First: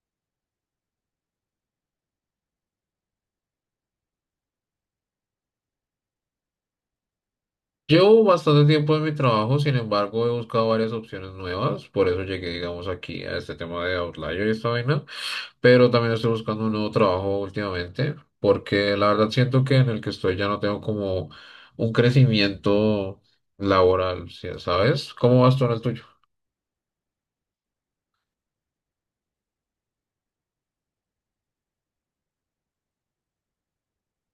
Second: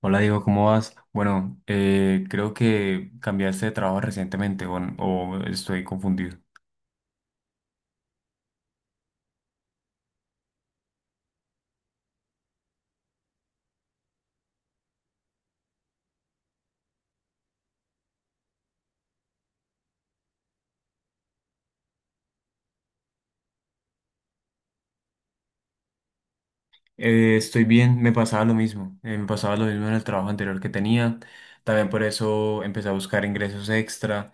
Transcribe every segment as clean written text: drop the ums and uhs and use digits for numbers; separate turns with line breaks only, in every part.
Hola Diego, ¿cómo vas? Bueno, creo que cambiaste de trabajo recientemente o estoy confundido.
Llevo bastante tiempo en mi trabajo, sin embargo, he buscado varias opciones nuevas, por eso llegué, digamos, aquí a este tema de Outlier y esta vaina, pero también estoy buscando un nuevo trabajo últimamente, porque la verdad siento que en el que estoy ya no tengo como un crecimiento laboral, ¿sabes? ¿Cómo vas tú en el tuyo?
Estoy bien, me pasaba lo mismo. Me pasaba lo mismo en el trabajo anterior que tenía. También por eso empecé a buscar ingresos extra.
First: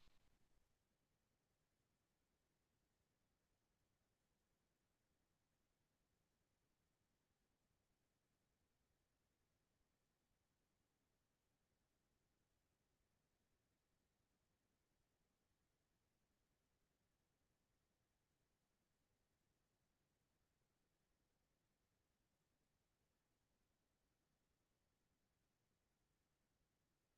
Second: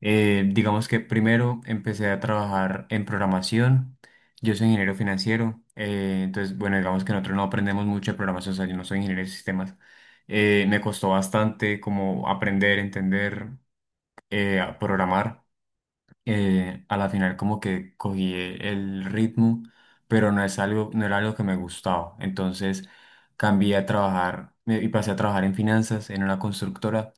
Digamos que primero empecé a trabajar en programación. Yo soy ingeniero financiero. Entonces, bueno, digamos que nosotros no aprendemos mucho de programación. O sea, yo no soy ingeniero de sistemas. Me costó bastante como aprender, entender, a programar. A la final como que cogí el ritmo, pero no era algo que me gustaba. Entonces cambié a trabajar me- y pasé a trabajar en finanzas, en una constructora.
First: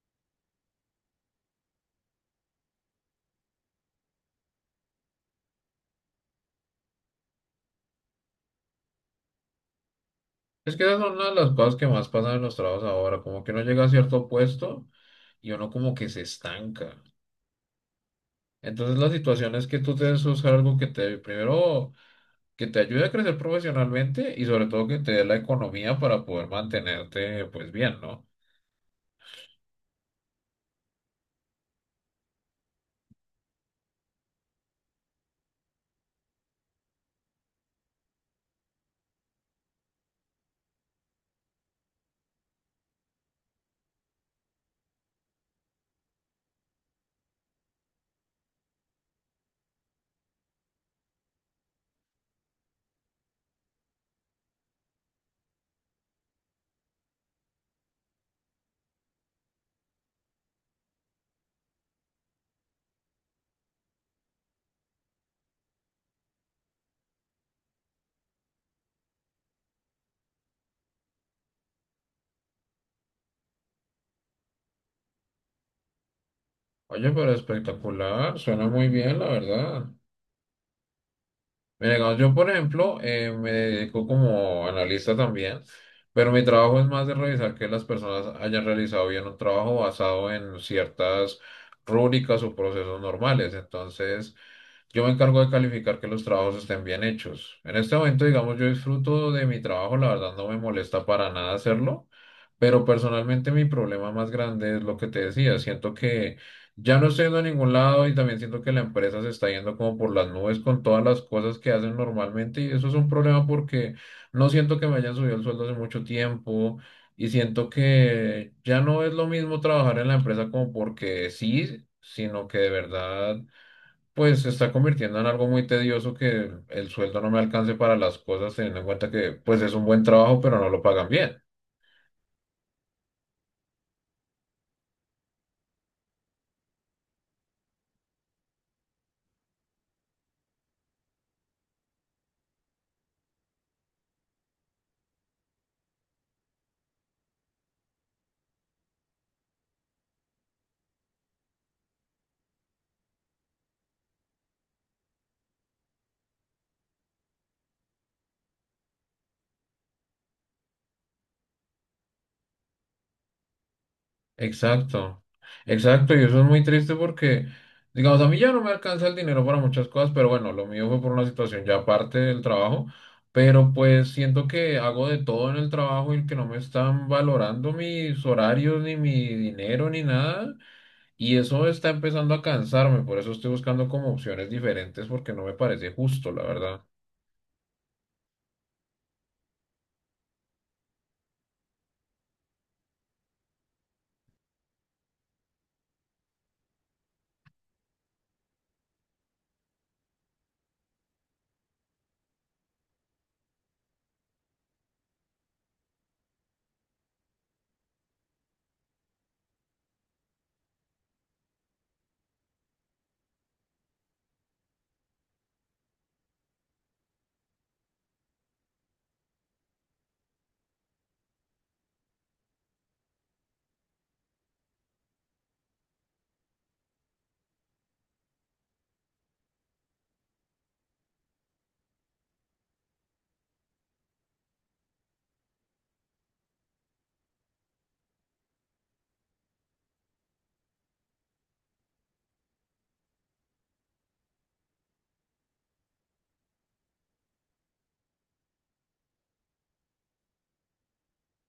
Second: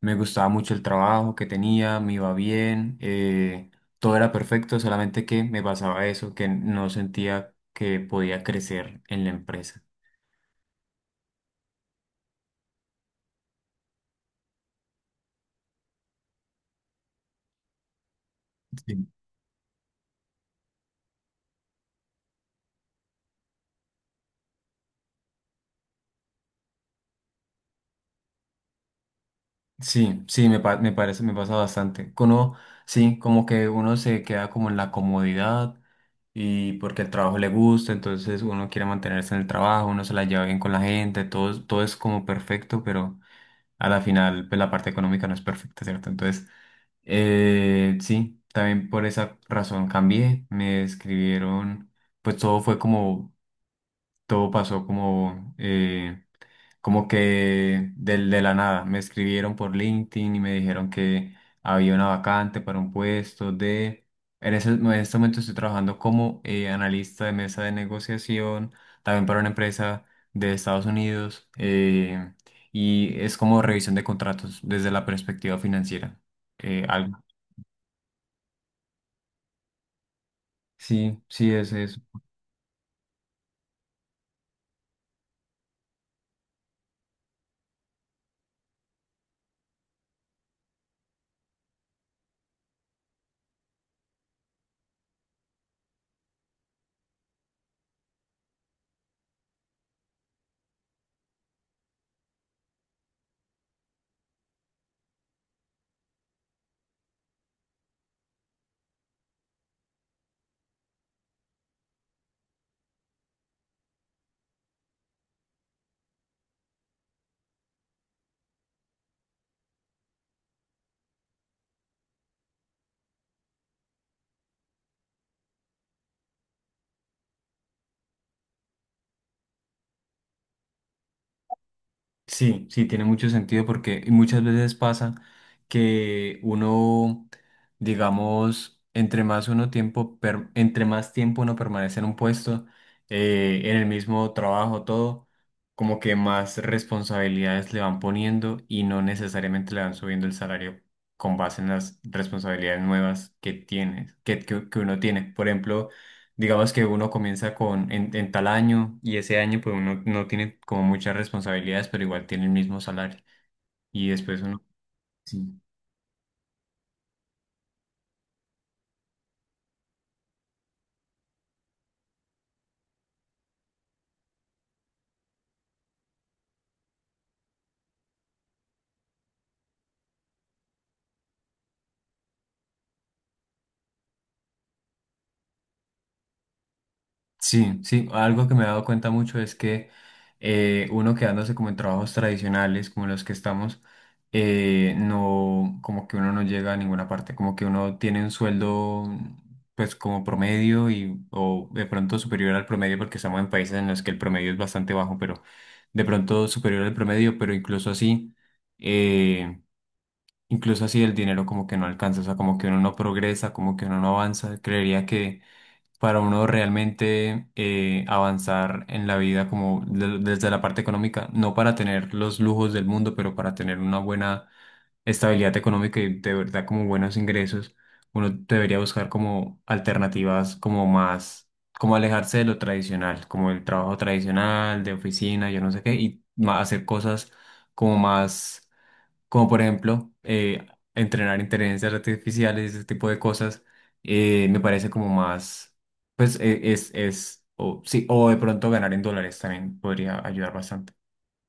Me gustaba mucho el trabajo que tenía, me iba bien, todo era perfecto, solamente que me pasaba eso, que no sentía que podía crecer en la empresa.
Es que esa es una de las cosas que más pasan en los trabajos ahora, como que uno llega a cierto puesto y uno como que se estanca. Entonces la situación es que tú tienes que buscar algo que te, primero que te ayude a crecer profesionalmente y sobre todo que te dé la economía para poder mantenerte pues bien, ¿no?
Sí, sí, me parece, me pasa bastante. Que uno, sí, como que uno se queda como en la comodidad y porque el trabajo le gusta, entonces uno quiere mantenerse en el trabajo, uno se la lleva bien con la gente, todo, todo es como perfecto, pero a la final, pues la parte económica no es perfecta, ¿cierto? Entonces, sí, también por esa razón cambié, me escribieron, pues todo fue como, todo pasó como, como que de la nada. Me escribieron por LinkedIn y me dijeron que había una vacante para un puesto de... en este momento estoy trabajando como analista de mesa de negociación, también para una empresa de Estados Unidos, y es como revisión de contratos desde la perspectiva financiera.
Oye,
Algo.
pero espectacular, suena muy bien, la verdad.
Sí, sí, es
Mira,
eso.
cuando yo, por ejemplo, me dedico como analista también, pero mi trabajo es más de revisar que las personas hayan realizado bien un trabajo basado en ciertas rúbricas o procesos normales. Entonces, yo me encargo de calificar que los trabajos estén bien hechos. En este momento, digamos, yo disfruto de mi trabajo, la verdad no me molesta para nada hacerlo, pero personalmente mi problema más grande es lo que te decía, siento que... Ya no estoy yendo a ningún lado y también siento que la empresa se está yendo como por las nubes con todas las cosas que hacen normalmente y eso es un problema porque no siento que me hayan subido el sueldo hace mucho tiempo y siento que ya no es lo mismo trabajar en la empresa como porque sí, sino que de verdad pues se está convirtiendo en algo muy tedioso que el sueldo no me alcance para las cosas teniendo en cuenta que pues es un buen trabajo pero no lo pagan bien.
Sí, sí, tiene mucho sentido porque y muchas veces pasa que uno, digamos, entre más tiempo uno permanece en un puesto, en el mismo trabajo, todo, como que más responsabilidades le van poniendo y no necesariamente le van subiendo el salario con base en las responsabilidades nuevas que tienes, que uno tiene. Por ejemplo, digamos que uno comienza en tal año y ese año pues uno no tiene como muchas responsabilidades, pero igual tiene el mismo salario. Y después uno,
Exacto,
sí.
exacto, y eso es muy triste porque, digamos, a mí ya no me alcanza el dinero para muchas cosas, pero bueno, lo mío fue por una situación ya aparte del trabajo, pero pues siento que hago de todo en el trabajo y que no me están valorando mis horarios, ni mi dinero, ni nada, y eso está empezando a cansarme, por eso estoy buscando como opciones diferentes porque no me parece justo, la verdad.
Sí, sí, algo que me he dado cuenta mucho es que uno quedándose como en trabajos tradicionales como los que estamos, no, como que uno no llega a ninguna parte, como que uno tiene un sueldo pues como promedio y o de pronto superior al promedio porque estamos en países en los que el promedio es bastante bajo, pero de pronto superior al promedio, pero eh, incluso así el dinero como que no alcanza, o sea, como que uno no progresa, como que uno no avanza, creería que para uno realmente avanzar en la vida como desde la parte económica, no para tener los lujos del mundo, pero para tener una buena estabilidad económica y de verdad como buenos ingresos, uno debería buscar como alternativas como más, como alejarse de lo tradicional, como el trabajo tradicional, de oficina, yo no sé qué, y hacer cosas como más como por ejemplo entrenar inteligencias artificiales, ese tipo de cosas, me parece como más, pues es, o, sí, o de pronto ganar en dólares también podría ayudar bastante.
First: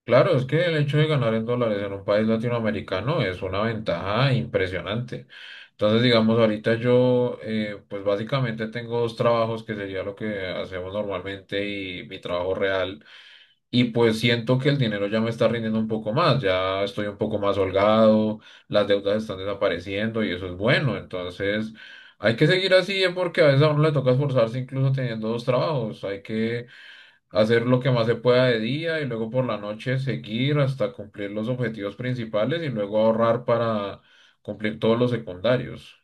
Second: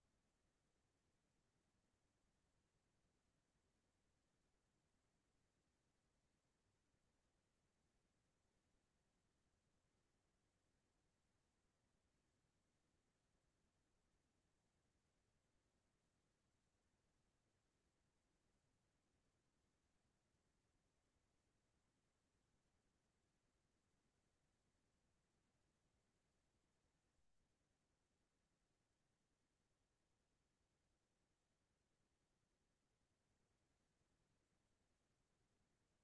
Claro, es que el hecho de ganar en dólares en un país latinoamericano es una ventaja impresionante. Entonces, digamos, ahorita yo, pues básicamente tengo dos trabajos que sería lo que hacemos normalmente y mi trabajo real. Y pues siento que el dinero ya me está rindiendo un poco más, ya estoy un poco más holgado, las deudas están desapareciendo y eso es bueno. Entonces, hay que seguir así, porque a veces a uno le toca esforzarse incluso teniendo dos trabajos. Hay que hacer lo que más se pueda de día y luego por la noche seguir hasta cumplir los objetivos principales y luego ahorrar para cumplir todos los secundarios.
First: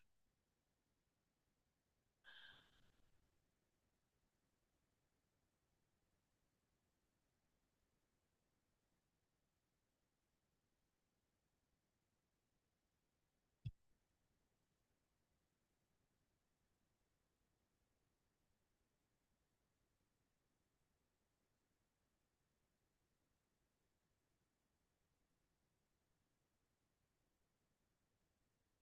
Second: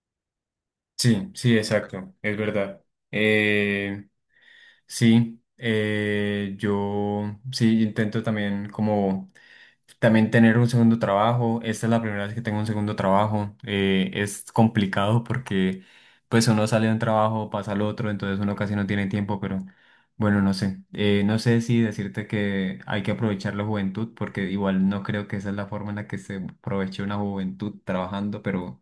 Sí, sí, exacto, es verdad. Eh, sí, yo sí intento también como también tener un segundo trabajo. Esta es la primera vez que tengo un segundo trabajo. Es complicado porque pues uno sale de un trabajo, pasa al otro, entonces uno casi no tiene tiempo, pero bueno, no sé. No sé si decirte que hay que aprovechar la juventud porque igual no creo que esa es la forma en la que se aproveche una juventud trabajando,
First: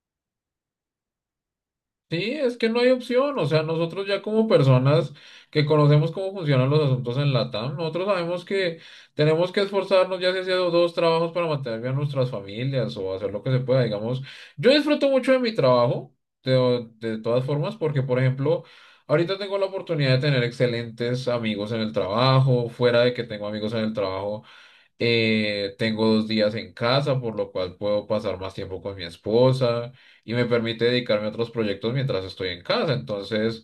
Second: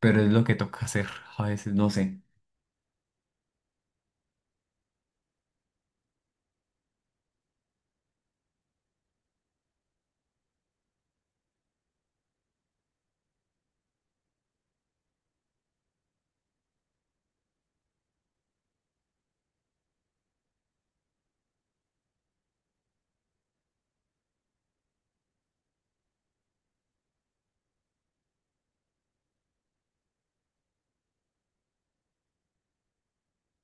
pero es lo que toca hacer a veces, no sé.
Sí, es que no hay opción, o sea, nosotros ya como personas que conocemos cómo funcionan los asuntos en LATAM, nosotros sabemos que tenemos que esforzarnos ya sea haciendo dos trabajos para mantener bien nuestras familias o hacer lo que se pueda, digamos. Yo disfruto mucho de mi trabajo, de todas formas, porque por ejemplo, ahorita tengo la oportunidad de tener excelentes amigos en el trabajo, fuera de que tengo amigos en el trabajo. Tengo dos días en casa, por lo cual puedo pasar más tiempo con mi esposa y me permite dedicarme a otros proyectos mientras estoy en casa. Entonces,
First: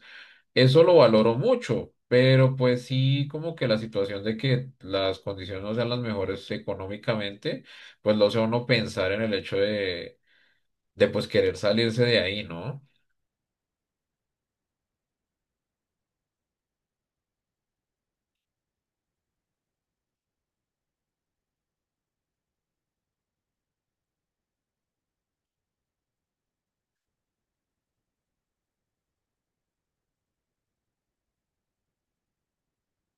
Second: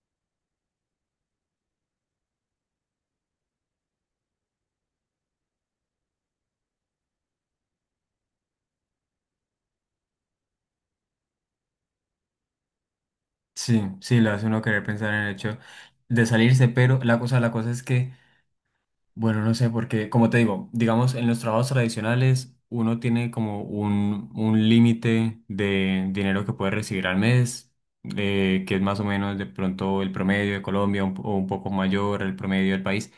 eso lo valoro mucho, pero pues sí, como que la situación de que las condiciones no sean las mejores económicamente, pues lo hace a uno pensar en el hecho de pues querer salirse de ahí, ¿no?
Sí, sí, le hace uno querer pensar en el hecho de salirse, pero la cosa es que... Bueno, no sé, porque como te digo, digamos, en los trabajos tradicionales uno tiene como un límite de dinero que puede recibir al mes, que es más o menos de pronto el promedio de Colombia o un poco mayor el promedio del país.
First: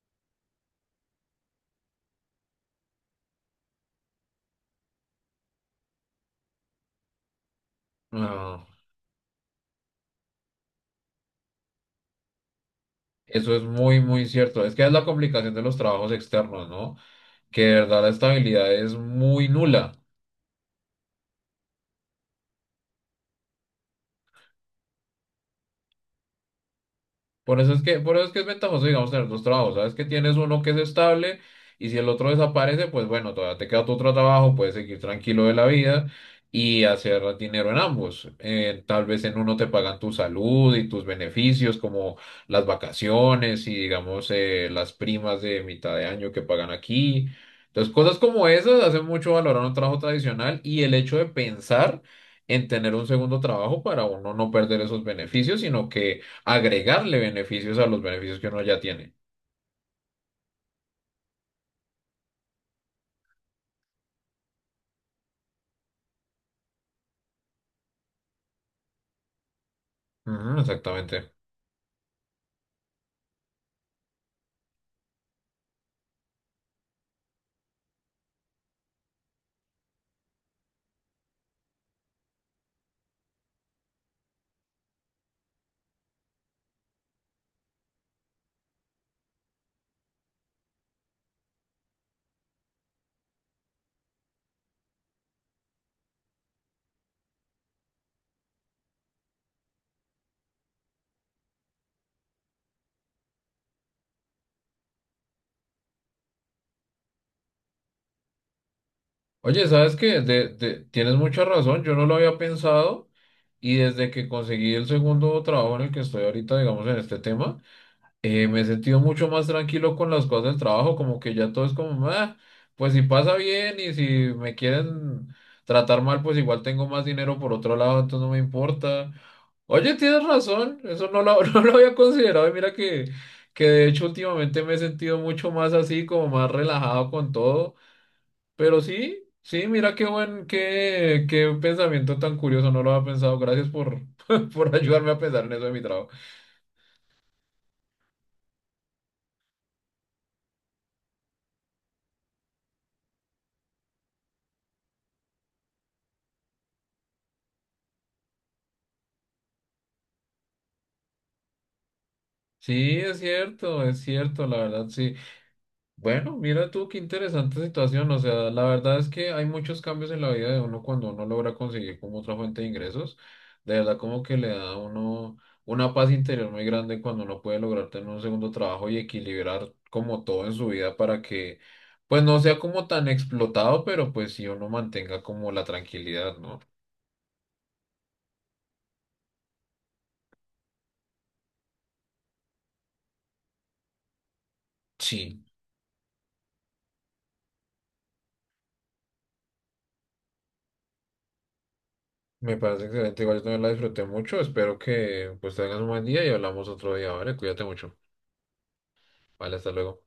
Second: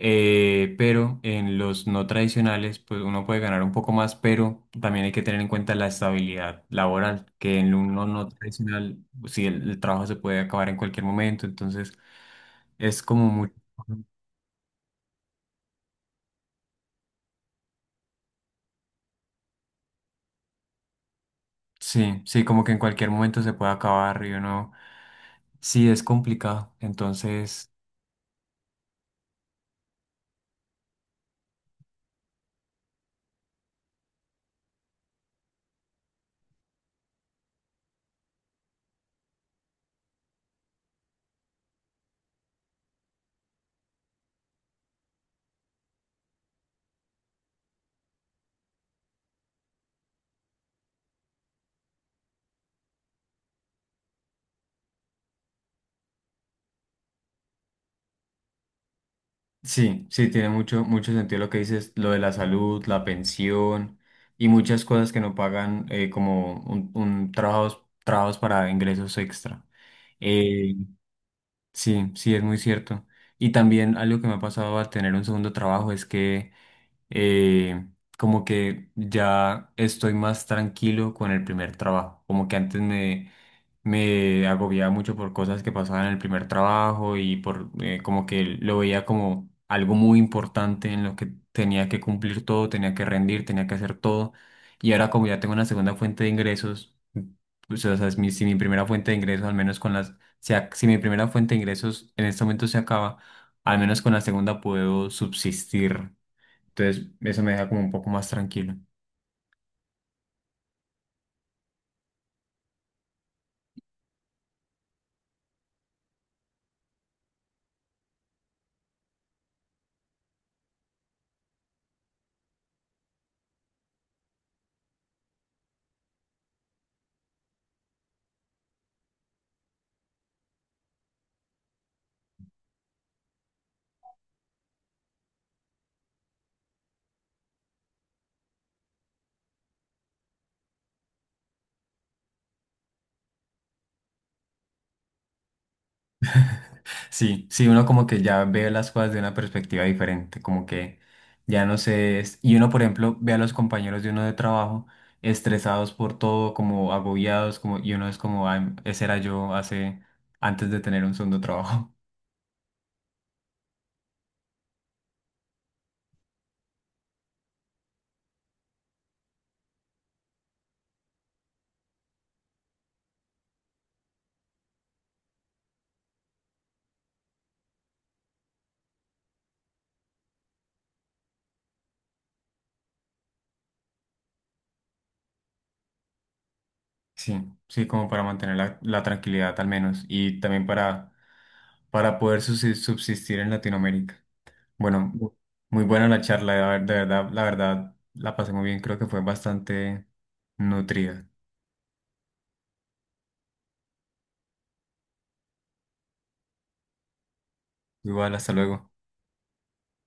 Pero en los no tradicionales, pues uno puede ganar un poco más, pero también hay que tener en cuenta la estabilidad laboral, que en uno no
Ah,
tradicional, si el trabajo se puede acabar en cualquier momento, entonces es como mucho.
eso es muy, muy cierto. Es que es la complicación de los trabajos externos, ¿no? Que de verdad la estabilidad es muy nula.
Sí, sí, como que en cualquier momento se puede acabar y uno, sí, es complicado. Entonces,
Por eso es que es ventajoso, digamos, tener dos trabajos. Sabes que tienes uno que es estable y si el otro desaparece, pues bueno, todavía te queda tu otro trabajo, puedes seguir tranquilo de la vida y hacer dinero en ambos. Tal vez en uno te pagan tu salud y tus beneficios, como las vacaciones y digamos, las primas de mitad de año que pagan aquí. Entonces, cosas como esas hacen mucho valorar un trabajo tradicional y el hecho de pensar en tener un segundo trabajo para uno no perder esos beneficios, sino que agregarle beneficios a los beneficios que uno ya tiene.
sí, sí, tiene mucho, mucho sentido lo que dices, lo de la salud, la pensión y muchas cosas que no pagan como un trabajos para ingresos extra.
Ujú,
Eh,
exactamente.
sí, sí, es muy cierto. Y también algo que me ha pasado al tener un segundo trabajo es que eh, como que ya estoy más tranquilo con el primer trabajo, como que antes me me agobiaba mucho por cosas que pasaban en el primer trabajo y por como que lo veía como algo muy importante en lo que tenía que cumplir todo, tenía que rendir, tenía que hacer todo. Y ahora como ya tengo una segunda fuente de ingresos, pues, o sea, si mi primera fuente de ingresos, al menos con las, si, si mi primera fuente de ingresos en este momento se acaba, al menos con la segunda puedo subsistir. Entonces, eso me deja como un poco más tranquilo.
Oye, ¿sabes qué? Tienes mucha razón, yo no lo había pensado y desde que conseguí el segundo trabajo en el que estoy ahorita, digamos, en este tema, me he sentido mucho más tranquilo con las cosas del trabajo, como que ya todo es como, "Ah, pues si pasa bien y si me quieren tratar mal, pues igual tengo más dinero por otro lado, entonces no me importa". Oye, tienes razón, eso no lo, no lo había considerado y mira que de hecho últimamente me he sentido mucho más así, como más relajado con todo, pero sí. Sí, mira qué buen, qué pensamiento tan curioso, no lo había pensado. Gracias por, por ayudarme a pensar en eso de mi trabajo.
Sí, sí, uno como que ya ve las cosas de una perspectiva diferente, como que ya no sé, y uno por ejemplo ve a los compañeros de uno de trabajo estresados por todo, como agobiados, como, y uno es como, ah, ese era yo hace, antes de tener un segundo trabajo.
Sí, es cierto, la verdad, sí. Bueno, mira tú qué interesante situación, o sea, la verdad es que hay muchos cambios en la vida de uno cuando uno logra conseguir como otra fuente de ingresos, de verdad como que le da a uno una paz interior muy grande cuando uno puede lograr tener un segundo trabajo y equilibrar como todo en su vida para que pues no sea como tan explotado, pero pues sí uno mantenga como la tranquilidad, ¿no?
Sí, sí, como para mantener la tranquilidad al menos, y también para poder subsistir en Latinoamérica. Bueno,
Sí.
muy buena la charla, de de verdad, la pasé muy bien, creo que fue bastante nutrida.
Me parece excelente, igual yo también la disfruté mucho, espero que pues tengas un buen día y hablamos otro día, ¿vale? Cuídate mucho.
Igual, hasta luego.
Vale, hasta luego.